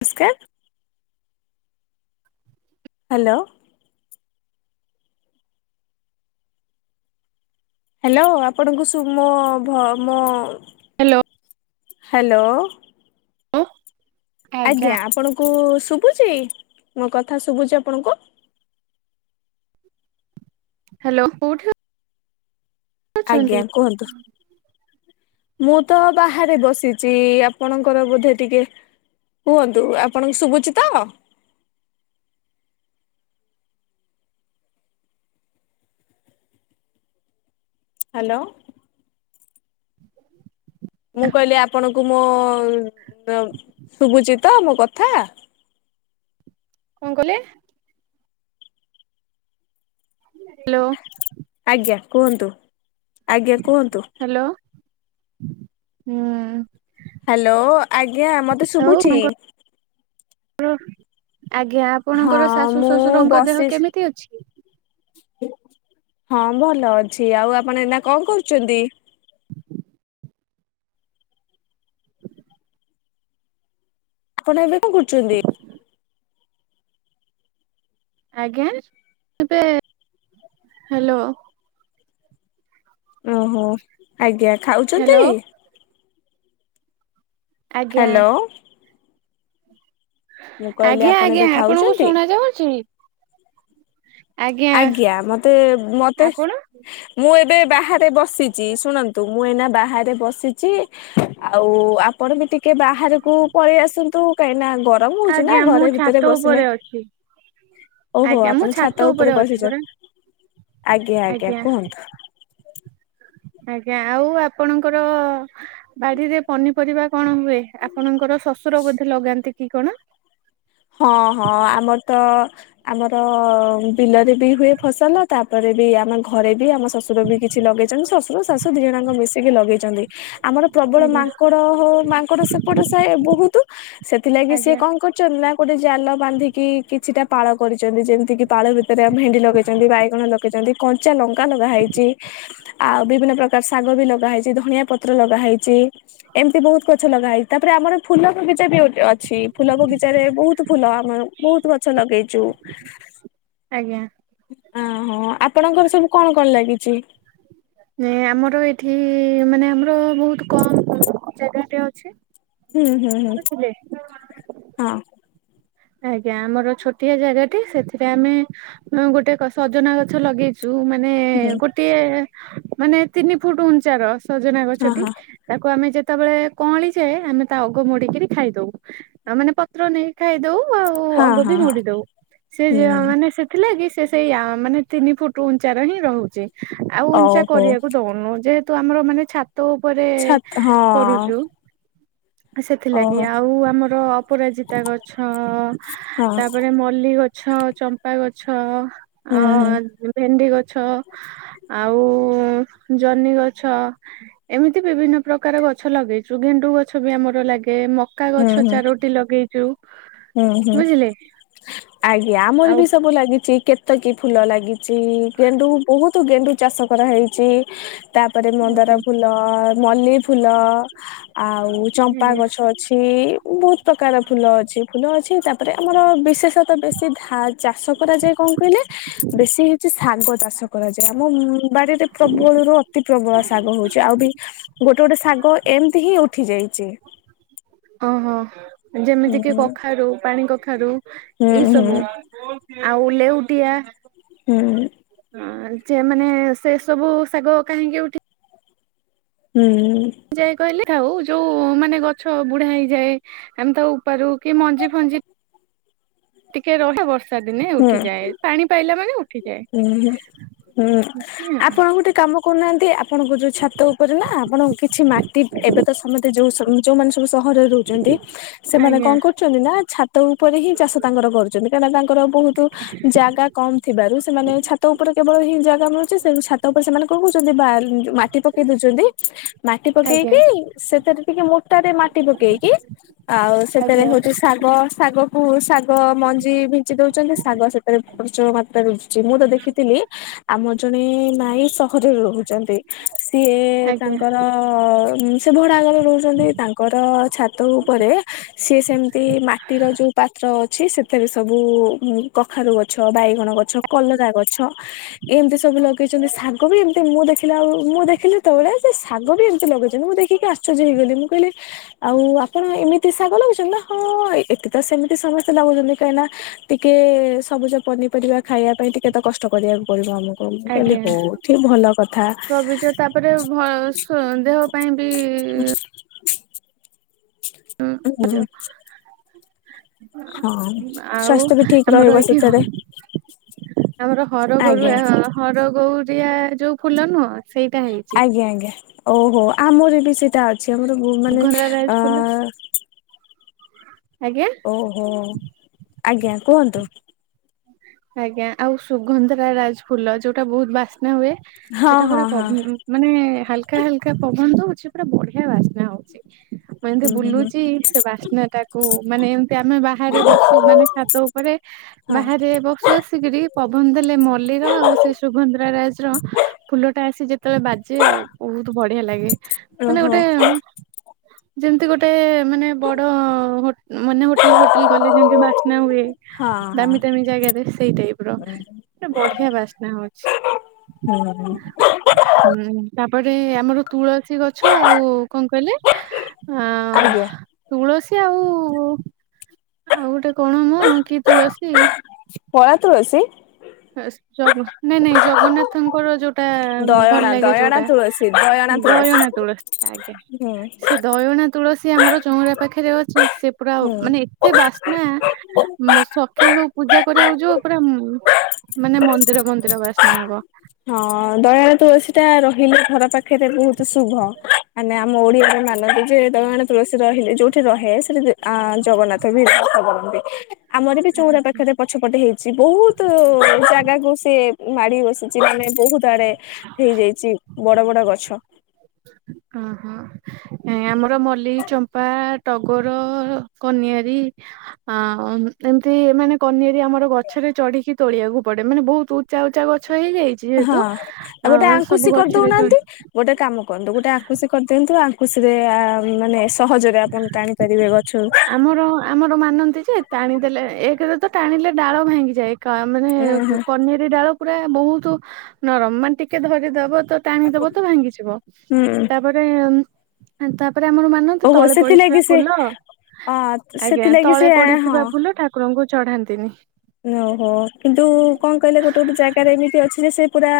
ନମସ୍କାର hello hello ଆପଣଙ୍କୁ ଶୁ ମୋ ମୋ ହ୍ୟାଲୋ। ହ୍ୟାଲୋ। ହ। ଆଜ୍ଞା, ଆପଣଙ୍କୁ ଶୁ ଶୁଭୁଛି ମୋ କଥା ଶୁଭୁଛି ଆପଣଙ୍କୁ। ହ୍ୟାଲୋ କୋଉଠି ଅ ଆଜ୍ଞା କୁହନ୍ତୁ। ମୁଁ ତ ବାହାରେ ବସିଚି, ଆପଣଙ୍କର ବୋଧେ ଟିକେ କୁହନ୍ତୁ ଆପଣଙ୍କୁ ଶୁଭୁଚିି ତ। ହ୍ୟାଲୋ। ମୁଁ କହିଲି ଆପଣଙ୍କୁ ମୋ ଶୁଭୁଚି ତ ମୋ କଥା। କଣ କହିଲେ? ହ୍ୟାଲୋ। ଆଜ୍ଞା କୁହନ୍ତୁ ଆଜ୍ଞା କୁହନ୍ତୁ। ହ୍ୟାଲୋ ହୁଁ। ହ୍ୟାଲୋ, ଆଜ୍ଞା ମତେ ଆଉ ଶୁଭୁଛି‌। ଆପଣଙ୍କର ଆଜ୍ଞା ହଁ ଆପଣଙ୍କର ଶାଶୁ ମୁଁ ଶଶୁରଙ୍କ ଦେହ ବସି କେମିତି ଅଛି? ହଁ ଭଲ ଅଛି ଆଉ ଆପଣ ଏନା କଣ କରୁଛନ୍ତି? [inaudible] ଆପଣ ଏବେ କଣ କରୁଛନ୍ତି? ଆଜ୍ଞା, ଏବେ, ହ୍ୟାଲୋ। ଓହୋ! ଆଜ୍ଞା ହ୍ୟାଲୋ ଖାଉଛନ୍ତି? ଆଜ୍ଞା ହ୍ୟାଲୋ। ମୁଁ କହିଲି ଆଜ୍ଞା ଆପଣ ଏବେ ଆଜ୍ଞା, ଆପଣଙ୍କୁ ଖାଉଛନ୍ତି? ଶୁଣା ଯାଉଛି। ଆଜ୍ଞା ମତେ ମତେ ଆପଣ? ମୁଁ ଏବେ ବାହାରେ ବସିଚି, ଶୁଣନ୍ତୁ ମୁଁ ଏଇନା ବାହାରେ ବସିଚି ଆଉ ଆପଣ ବି ଟିକେ ବାହାରକୁ ପଳେଇ ଆସନ୍ତୁ କାଇଁ ନା ଗରମ ହଉଛି ନା ଆଜ୍ଞା ମୁଁ ଘରେ ଛାତ ଭିତରେ ବସିଲେ, ଉପରେ ଅଛି। ଓହୋ ଆଜ୍ଞା ମୁଁ ଆପଣ ଛାତ ଉପ ଉପରେ ଅଛି ବସିଛ, ପରା ଆଜ୍ଞା ଆଜ୍ଞା, କୁହନ୍ତୁ। ଆଜ୍ଞା, ଆଉ ଆପଣଙ୍କର ବାଡିରେ ପନିପରିବା କଣ ହୁଏ? ଆପଣଙ୍କ ଙ୍କର ଶଶୁର ବୋଧେ ଲଗାନ୍ତି କି କଣ? [inaudible] ହଁ ହଁ ଆମର ତ ଆମର ବିଲରେ ବି ହୁଏ ଫସଲ, ତାପରେ ବି ଆମ ଘରେ ବି ଆମ ଶଶୁର ବି କିଛି ଲଗେଇଛନ୍ତି, ଶ୍ୱଶୁର ଶାଶୁ ଦି ଜଣଙ୍କ ମିଶିକି ଲଗେଇଚନ୍ତି। ଆମର ପ୍ରବଳ ଆଜ୍ଞା ମାଙ୍କଡ ହଉ ମାଙ୍କଡ ସେପଟ ସାଇ ବହୁତୁ ସେଥିଲାଗି ସିଏ ଆଜ୍ଞା କଣ କରଛନ୍ତି ନା ଗୋଟେ ଜାଲ ବାନ୍ଧିକି କିଛିଟା ପାଳ କରିଛନ୍ତି ଯେମିତି କିି ପାଳ ଭିତରେ ଭେଣ୍ଡି ଲଗେଇଛନ୍ତି, ବାଇଗଣ ଲଗେଇଛନ୍ତି, କ ଞ୍ଚା ଲଙ୍କା ଲଗା ହେଇଚି, ଆଉ ବିଭିନ୍ନ ପ୍ରକାର ଶା ଶାଗ ବି ଲଗା ହେଇଚି ଧଣିଆ ପତ୍ର ଲଗା ହେଇଚି, ଏମତି ବହୁତ ଗଛ ଲଗା ହେଇଚି ତାପରେ ଆମର ଫୁଲ ବିଗିଚା ବି ଗୋଟେ ଅଛି ଫୁଲ କଗିଚାରେ ବହୁତୁ ଫୁଲ ଆମେ ବହୁତୁ ଗଛ ଲଗେଇଚୁ। ଆଜ୍ଞା ଅହୋ ଆପଣଙ୍କର ସବୁ କଣ କଣ ଲାଗିଚି? ନାଇଁ ଆମର ଏଠି ମାନେ ଆମର ବହୁତ କମ ଜାଗାଟେ ଅଛି। ହୁଁ ହୁଁ ହୁଁ ବୁଝିଲେ ହଁ। ଆଜ୍ଞା ଆମର ଛୋଟିଆ ଜାଗାଟେ ସେଥିରେ ଆମେ ଗୋଟେ ସଜନା ଗଛ ଲଗେଇଚୁ। ଯୋଉ ମାନେ ହୁଁ ଗୋଟିଏ ମାନେ ତିନି ଫୁଟ ଉଞ୍ଚାର ସଜନା ହଁ ଗଛଟି, ହଁ ତାକୁ ଆମେ ଯ ଯେତେବେଳେ କଅଁଳି ଯାଏ ଆମେ ତା ଅଗକୁ ମୋଡିକିରି ଖାଇଦଉ, ଆଉ ମାନେ ପତ୍ର ନେଇକି ଖାଇଦଉ। ଆଉ ହଁ ଅଗ ହଁ ବି ହଁ ମୋଡି ଦଉ, ସେ ଯ ହୁଁ ମାନେ ସେଥିଲାଗି ସେ ସେଇ ଆ ମାନେ ତିନି ଫୁଟ ଉଞ୍ଚାର ହିଁ ରହୁଚି, ଆଉ ଉଞ୍ଚା ଓହୋ କରିଆକୁ ଦଉନୁ ଯେ ତୁ ଆମର ମାନେ ଛାତ ଉପରେ ଛାତ ହଁ କରୁଛୁ ସେଥିଲାଗି ଓହୋ ଆଉ ଆମର ଅପରାଜିତା ଗଛ ହଁ ତାପରେ ମଲ୍ଲି ଗଛ ଚମ୍ପା ଗଛ ହୁଁ ଆ ଭେଣ୍ଡି ଗଛ ଆଉ ଜହ୍ନି ଗଛ ଏମିତି ବିଭିନ୍ନ ପ୍ରକାର ଗ ଗଛ ଲଗେଇଚୁ ଗେଣ୍ଡୁ ଗଛ ବି ଆମର ଲାଗେ ମକା ହୁଁ ଗଛ ହୁଁ ହୁଁ ଚାରୋଟି ଲଗେଇଛୁ। ହୁଁ ହୁଁ ବୁଝିଲେ ଆଜ୍ଞା ଆମର ଆଉ ବି ସବୁ ଲାଗିଛି କେତେ କି ଫୁଲ ଲାଗିଛି ଗେଣ୍ଡୁ ବହୁତ ଗେଣ୍ଡୁ ଚାଷ କରାହେଇଛି ତାପରେ ମନ୍ଦାର ଆଜ୍ଞା ଫୁଲ ମଲ୍ଲି ଫୁଲ ଆଉ ଚମ୍ପା ଆଜ୍ଞା। ଗଛ ଅଛି ବହୁତ ପ୍ରକାର ଫୁଲ ଅଛି ଫୁଲ ଅଛି ତାପରେ ଆମର ବିଶେଷ ବେଶୀ ଧ ଚାଷ କରାଯାଏ କଣ କହିଲେ ବେଶୀ ହେଉଛି ସାଗ ଚାଷ କରାଯାଏ ଆମ ବାଡିରେ ପ୍ରବଳରୁୁ ଅତି ପ୍ରବଳ ଶାଗ ହଉଛି ଆଉ ବି ଗୋଟେ ଗୋଟେ ଶାଗ ଏମିତି ହିଁ ଉଠି ଯାଇଛି। ଓହୋ ହୁଁ ଯେମିତି କି କଖାରୁ ପାଣି କଖାରୁ ହୁଁ ଏଇ ହୁଁ ସବୁ ଆଉ ଓଲେ ଉଠଆ ହୁଁ। ଯେ ମାନେ ସେ ସବୁ ଶାଗ କାହିଁକି ଉଠି ହୁଁ। ଯାଇଏ କହିଲି ଆଉ ଯୋଉ ମାନେ ଗଛ ବୁଢା ହେଇଯାଏ ଆମେ ତାକୁ ାରୁ କି ମଞ୍ଜି ଫଞ୍ଜି ଟିକେ ରହିବ ବର୍ଷ ଦିନେ ଉଠିଯାଏ ପାଣି ପାଇଲା ମାନେ ଉଠ ହୁଁ ହୁଁ ହୁଁ ଏମତି ଆପଣ ଗୋଟେ କାମ କହୁନାହାନ୍ତି ଆପଣଙ୍କ ଯେଉ ଛାତ ଉପରେ ନା ଆପଣ କିଛି ମାଟି ଏବେ ତ ସମେତେ ଯେଉଁ ଯୋଉମାନେ ସବୁ ସହରରେ ରହୁଛନ୍ତି ସେମାନେ କଣ ଆଉ କରୁଛନ୍ତି ନା ଛାତ ଉପରେ ହିଁ ଚାଷ ତାଙ୍କର କରୁଛନ୍ତି। କାଁନା ତାଙ୍କର ବହୁତ ଜାଗା କମ ଥିବାରୁ ସେମାନେ ଛାତ ଉପରେ କେବଳ ହିଁ ଜାଗା ମିଳୁଛି ସେ ଛାତ ଉପରେ ସେମାନେ କଣ କହୁଛନ୍ତି ବା ମାଟି ପକେଇ ଦଉଛନ୍ତି ମାଟି ଆଜ୍ଞା ପକେଇକି ସେଥିରେ ଟିକେ ମୋଟ ରେ ମାଟି ପକେଇକି ଆଉ ସେଥିରେ ଆଜ୍ଞା ହଉଛି ଶାଗ ଶାଗକୁ ଶାଗ ମଞ୍ଜି ଭଞ୍ଚି ଦଉଛନ୍ତି ଶାଗ ସେଥିରେ ପ୍ରଚୁର ମାତ୍ରାରେ ରହୁଛି। ମୁଁ ତ ଦେଖିଥିଲି ଆମ ଜଣେ ମାଇ ସହରରେ ରହୁଛନ୍ତି। ସିଏ ଆଜ୍ଞା ତାଙ୍କର ସେ ଭଡ଼ାକରେ ରହୁଛନ୍ତି ତାଙ୍କର ଛାତ ଉପରେ ସିଏ ସେମିତି ମାଟିର ଯେଉଁ ପାତ୍ର ଅଛି ସେଥିରେ ସବୁ କଖାରୁ ଗଛ ବାଇଗଣ ଗଛ କଲରା ଗଛ ଏମିତି ସବୁ ଲଗେଇଛନ୍ତି ଶାଗ ବି ଏମତି ମୁଁ ଦେଖିଲି ଆଉ ମୁଁ ଦେଖିଲି ଯେତେବେଳେ ଶାଗ ବି ଏମିତି ଲଗେଇଛନ୍ତି ମୁଁ ଦେଖିକି ଆଶ୍ଚର୍ଯ୍ୟ ହେଇଗଲି ମୁଁ କହିଲି ଆଉ ଆପଣ ଏମିତି ଏ ଶାଗ ଲାଗୁଛନ୍ତି ନା ହଁ ଏତେ ତ ସେମିତି ସମସ୍ତେ ଲାଗୁଛନ୍ତି କାହିଁକିନା ଟିକେ ସବୁଜ ପନି ପରିବା ଖାଇବା ପାଇଁ ଟିକେ ତ କଷ୍ଟ କରିବାକୁ ପଡିବ ଆମକୁ ମୁଁ କହିଲି ଆଜ୍ଞା ହଉଠ ହି ଭଲ କଥା। ସବୁଜ ତାପରେ ଭ ଦେହ ପାଇଁ ବି [inaudible] ଉଁ ହୁଁ ଆ ହଁ ଆଉ ସ୍ୱାସ୍ଥ୍ୟ ବି ଠିକ ଆମର ରହିବ ଏଇଠି ସେଥିରେ ଆମର ଆଜ୍ଞା ହରଗୋରୁଆ ହଁ ହର ଗୋରିଆ ଯୋଉ ଫୁଲ ନୁହଁ ସେଇଟା ହେଇଛି। ଆଜ୍ଞା ଆଜ୍ଞା ଓହୋ ଆମର ବି ସେଇଟା ଅଛି ଆମର ବହୁ ମାନେ ଅ ସୁଗନ୍ଧରାଜ ଫୁଲ ଆଜ୍ଞା ଓହୋ ଆଜ୍ଞା କୁହନ୍ତୁ। ଆଜ୍ଞା ଆଉ ସୁଗନ୍ଧରା ରାଜ ଫୁଲ ଯୋଉଟା ବହୁତ ବାସି ହୁଏ ହଁ ସେଟା ହଁ ଗୁଡା ହଁ ମାନେ ହାଲକା ହାଲକା ପବନ ଦ ପୁରା ବଢିଆ ବାସ୍ନା ହଉଛି ମୁଁ ଏମିତି ହୁଁ ହୁଁ ହୁଁ ବୁଲୁଛି ସେ ବାସ୍ନା ଟାକୁ ମାନେ ଆମେ ବାହାରେ ବସୁ ମାନେ ଖାତ ଉପରେ ହଁ ବାହାରେ ବସୁ ଆସିକରି ପବନ ଦେଲେ ମଲ୍ଲୀର ଆଉ ସେ ସୁଭଧ୍ରା ରାଜଜ ର ଫୁଲଟା ଆସି ଯେତେବେଳେ ବାଜେ ଆଉ ବହୁତ ବଢିଆ ଲାଗେ ମାନେ ଓହୋ ଗୋଟେ ଯେମିତି ଗୋଟେ ମାନେ ବଡ ମାନେ ହୋଟେଲ ଫୋଟେଲ ଗଲେ ଯେମତି ବା ନା ହୁଏ ହଁ ହଁ ଦାମୀ ଦାମୀ ଜାଗାରେ ସେଇ ଟାଇପ ର ଗଟେ ବଢିଆ ବାସ୍ନା ହଉଛି ହୁଁ ହୁଁ [unintelligible] ତାପରେ ଆମର ତୁଳସୀ ଗଛ ଆଉ କଣ କହିଲେ ଅ ଆଜ୍ଞା ତୁଳସୀ ଆଉ ଆଉ ଗୋଟେ କଣ ମ କି ତୁଳସୀ ପଳା ତୁଳସୀ। ଜ [unintelligible] ନାଇଁ ନାଇଁ ଜଗନ୍ନାଥଙ୍କର ଯୋଉ [unintelligible] ଭଲ ଦୟଣା ଲାଗେ ଦୟଣା ଯୋଉଟା ତୁଳସୀ ଦୟଣା ତୁଳସୀ ଦୟଣା ତୁଳସୀ ଆଜ୍ଞା ହୁଁ ସେ ଦୟଣା ତୁଳସୀ ସ ଆମର ଚଉରା ପାଖରେ ଅଛି ସେ ପୁରା ହୁଁ ମାନେ ଏତେ ବା ନା ମ ସଖାଳୁ ପୁଜା କରିବାକୁ ଯୋ ପୁରା ମାନେ [unintelligible] ମନ୍ଦିର ମନ୍ଦିର ବାସ୍ନା ହବ। ହଁ [unintelligible] ଦୟାଳ ତୁଳସୀ ଟା ରହିଲେ ଘର ପାଖରେ ବହୁତ ଶୁଭ ମାନେ ଆମ ଓଡିଆରେ ମାନ ଯେ ଦୟଣା ତୁଳସୀ ରହିଲେ ଯୋଉଠି ରହେ ସେଠି ଆଁ ଜଗନ୍ନାଥ ବି ବାସ କରନ୍ତି ଆମର ବି ଚଉରା ଆଜ୍ଞା ପାଖରେ ପଛପଟେ ହେଇଛି ବହୁତ ଜାଗାକୁ ସେ ମାଡି ବସି ମାନେ ବହୁତ ଆଡେ ହେଇଯାଇଛି ବଡ ବଡ ଗଛ ଓହୋ ଆମର ମଲ୍ଲ, ଚମ୍ପା, ଟଗର କନିଆରୀ ଆ ଏମିତି ମାନେ କନିଆରି ଆମର ଗଛରେ ଚଢିକି ତୋଳିବାକୁ ପଡେ ମାନେ ବହୁତ ଉଚା ଉଚା ଗଛ ହେଇଯାଇଛି ହଁ ଯେହେତୁ ଆଉ ଅ ଗୋଟେ ସବୁ ଆଙ୍କୁଶି ଗଛରେ ଚଢି କରିଦଉନାହାନ୍ତି ଗୋଟେ କାମ କନ୍ତୁ ଗୋଟେ ଆଙ୍କୁସି କରିଦିଅନ୍ତୁ ଆଙ୍କୁସିରେ ଆ ମାନେ ସହଜରେ ଆପଣ ଟାଣି ପାରିବେ ଗ ଆମର ଆମର ମାନନ୍ତି ଯେ ଟାଣିଦେଲେ ଏକରେ ତ ଟାଣିଲେ ଡାଳ ଭାଙ୍ଗିଯାଏ ମାନେ ଉଁ ହୁଁ କନିର ଡାଳ ପୁରା ବହୁତ ନରମ ମାନ ଟିକେ ଧରିଦବ ତ ଟାଣିଦବ ତ ଭାଙ୍ଗିଯିବ ହୁଁ ତାପରେ ତା ତାରେ ଆମର ମାନନ୍ତି ଓହୋ ତଳେ ପଡିଥିବା ସେଥିଲାଗି ସେ ଫୁଲ ଅ ଆଜ୍ଞା ସେଥିଲାଗି ସେ ତଳେ ହଁ ପଡିଥିବା ଫୁଲ ଠାକୁର [unintelligible] ଙ୍କୁ ଚଢାନ୍ତିନି ଓହୋ କିନ୍ତୁ କଣ କହିଲେ ଗୋଟେ ଗୋଟେ ଜାଗାରେ ଏମିତି ଅଛି ଯେ ସେ ପୁରା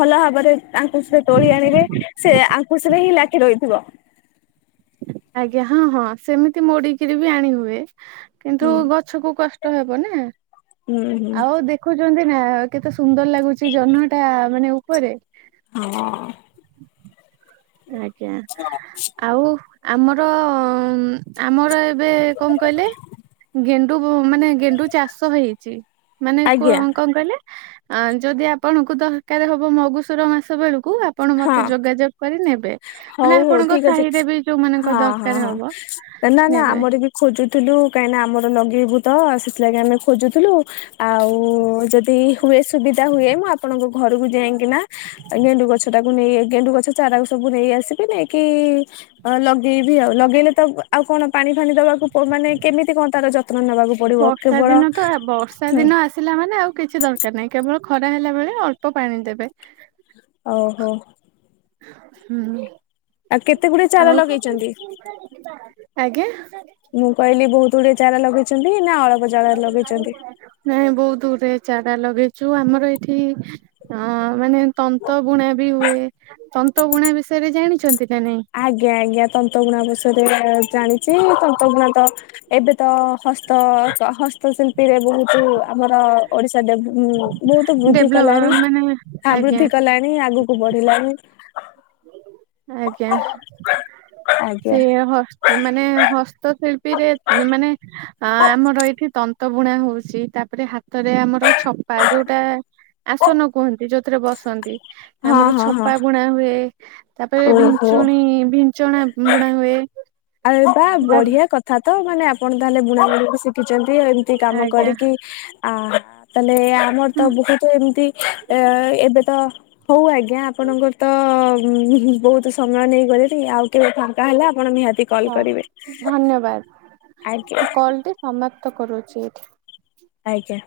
ଭଲ ଭାବରେ ତାଙ୍କୁଶରେ ତୋଳି ଆଣିଲେ ସେ ଆଙ୍କୁଶରେ ହିଁ ଲାଖି ରହିଥିବ। ଆଜ୍ଞା ହଁ ହଁ ସେମିତି ମୋଡି କିରି ବି ଆଣି ହୁଏ। ହୁଁ। କିନ୍ତୁ ଗଛ କୁ କଷ୍ଟ ହେବ ନା ହୁଁ ହୁଁ ଆଉ ଦେଖୁଛନ୍ତି ନା କେତେ ସୁନ୍ଦର ଲାଗୁଛି ଜହ୍ନ ଟା ମାନେ ଉପରେ ହଁ। ଆଜ୍ଞା ଆଉ ଆମର ଆମର ଏବେ କଣ କହିଲେ? ଗେଣ୍ଡୁ ମାନେ ଗେଣ୍ଡୁ ଚାଷ ହେଇଛି ମାନେ ଆଜ୍ଞା କଣ କହିଲେ? ଅ ଯଦି ଆପଣଙ୍କୁ ଦରକାର ହବ ମଗୁସୁର ମାସ ବେଳକୁ ଆପଣ ମତେ ହଁ। ଯୋଗାଯୋଗ କରି ନେବେ। ମାନେ ହଉ ହଉ ଆପଣଙ୍କ ଠିକ ଅଛି ସାହିରେ ବି ଯୋଉମାନଙ୍କ ହଁ ହଁ ଦରକାର ହଁ ହବ ନା ନା ନେବେ। ଆମର ବି ଖୋଜୁ ଥି [unintelligible] କାଇନା ଆମର [unintelligible] ମଗେଇବୁ ତ ସେଥିଲାଗି ଆମେ ଖୋଜୁଥିଲୁ ଆଉ ଯଦି ହୁଏ ସୁବିଧା ହୁଏ ମୁଁ ଆଉ ଆପଣଙ୍କ ଘରକୁ ଯାଇକି ନା ଗେଣ୍ଡୁ ଗଛ ଟାକୁ ନେଇ ଗେଣ୍ଡୁ ଗଛ ଚାରା ସବୁ ନେଇ ଆସିବି ନେଇକି ଲଗେଇବି ଆଉ ଲଗେଇଲେ ତ ଆଉ କଣ ପାଣି ଫାଣି ଦବାକୁ ପ ମାନେ କେମିତି କଣ ତାର ଯ ବର୍ଷା ଦିନତ ହେବ ବର୍ଷା ହୁଁ ଦିନ ଆସିଲା ମାନେ ଆଉ କିଛି ଦରକାର ନାହିଁ କେବଳ ଖରାହେଲା ବେଳେ ଅଳ୍ପ ପାଣି ଦେବେ। ଓହୋ ହୁଁ। ଆଉ କେତେଗୁଡେ ଚାରା ଆଉ ଲଗେଇ ଚନ୍ତି। ଆଜ୍ଞା। ମୁଁ କହିଲି ବହୁତ ଗୁଡେ ଚାରା ଲଗେଇ ନାଇଁ ବହୁତ ଗୁଡ଼େ ଚା ରା ଲଗେଇଚୁ। ଆମର ଏଠି ଅ ମାନେ ତନ୍ତବୁଣାବି ହୁଏ। ତନ୍ତ ବୁଣା ବିଷୟରେ ଜାଣିଚନ୍ତି। ଆଜ୍ଞା ଆଜ୍ଞା ତନ୍ତଗୁଣା ବିଷୟରେ ଜାଣିଚି ତନ୍ତଗୁଣା ତ ଏବେ ତ ହସ୍ତ ହସ୍ତଶିଳ୍ପୀରେ ବହୁତ ଆମର ଓଡିଶା ଡେଭ ଉଁ ଉଁ ବହୁତ ବୃଦ୍ଧି ଡେଭଲପ କଲାଣି ମାନେ ଆଜ୍ଞା ଆବୃଦ୍ଧି କଲାଣି ଆଗକୁ ବଢ। ଦିଲାନି। ଆଜ୍ଞା ସେ ଆଜ୍ଞା ହସ ମାନେ ହସ୍ତଶିଳ୍ ପିରେ ମାନେ ଆଁ ଆମର ଏଇଠି ତନ୍ତବୁଣା ହୋଉଚି ତାପରେ ହାତରେ ଆମର ଛପା ଯୋଉଟା ଆସନ କୁହନ୍ତି ଯୋଉଥିରେ ବସନ୍ତି ହଁ ଆମର ହଁ ହଁ ଛପାବୁଣା ହୁଏ ତାପରେ ଓହୋ ଭିଞ୍ଚୁଣି ଭିଞ୍ଚଣା ବୁଣା ହୁଏ। ଆରେ ବା ତା ବଢିଆ କଥାତ ମାନେ ଆପଣ ତାହେଲେ ବୁଣାବୁଣିକୁ ଶି କିଚନ୍ତି ଏମତି କାମ ଆଜ୍ଞା। କରିକି ଆ ଆ ତାଲେ ଆମରତ ବହୁତ ଏମତି ଏ ଏବେତ ହଉ ଆଗ ଜ୍ଞା ଆପଣଙ୍କର ତ ବହୁତ ସମୟ ନେଇଗଲିଣି ଆଉ କେବେ ଫାଙ୍କା ହେଲା ଆପଣ ନିହାତି କଲ୍ ହଁ କରିବେ ଧନ୍ୟବାଦ ଆଜ୍ଞା କଲଟି ସମତ ପ୍ତ କରୁଚି ଏଠି। ଆଜ୍ଞା।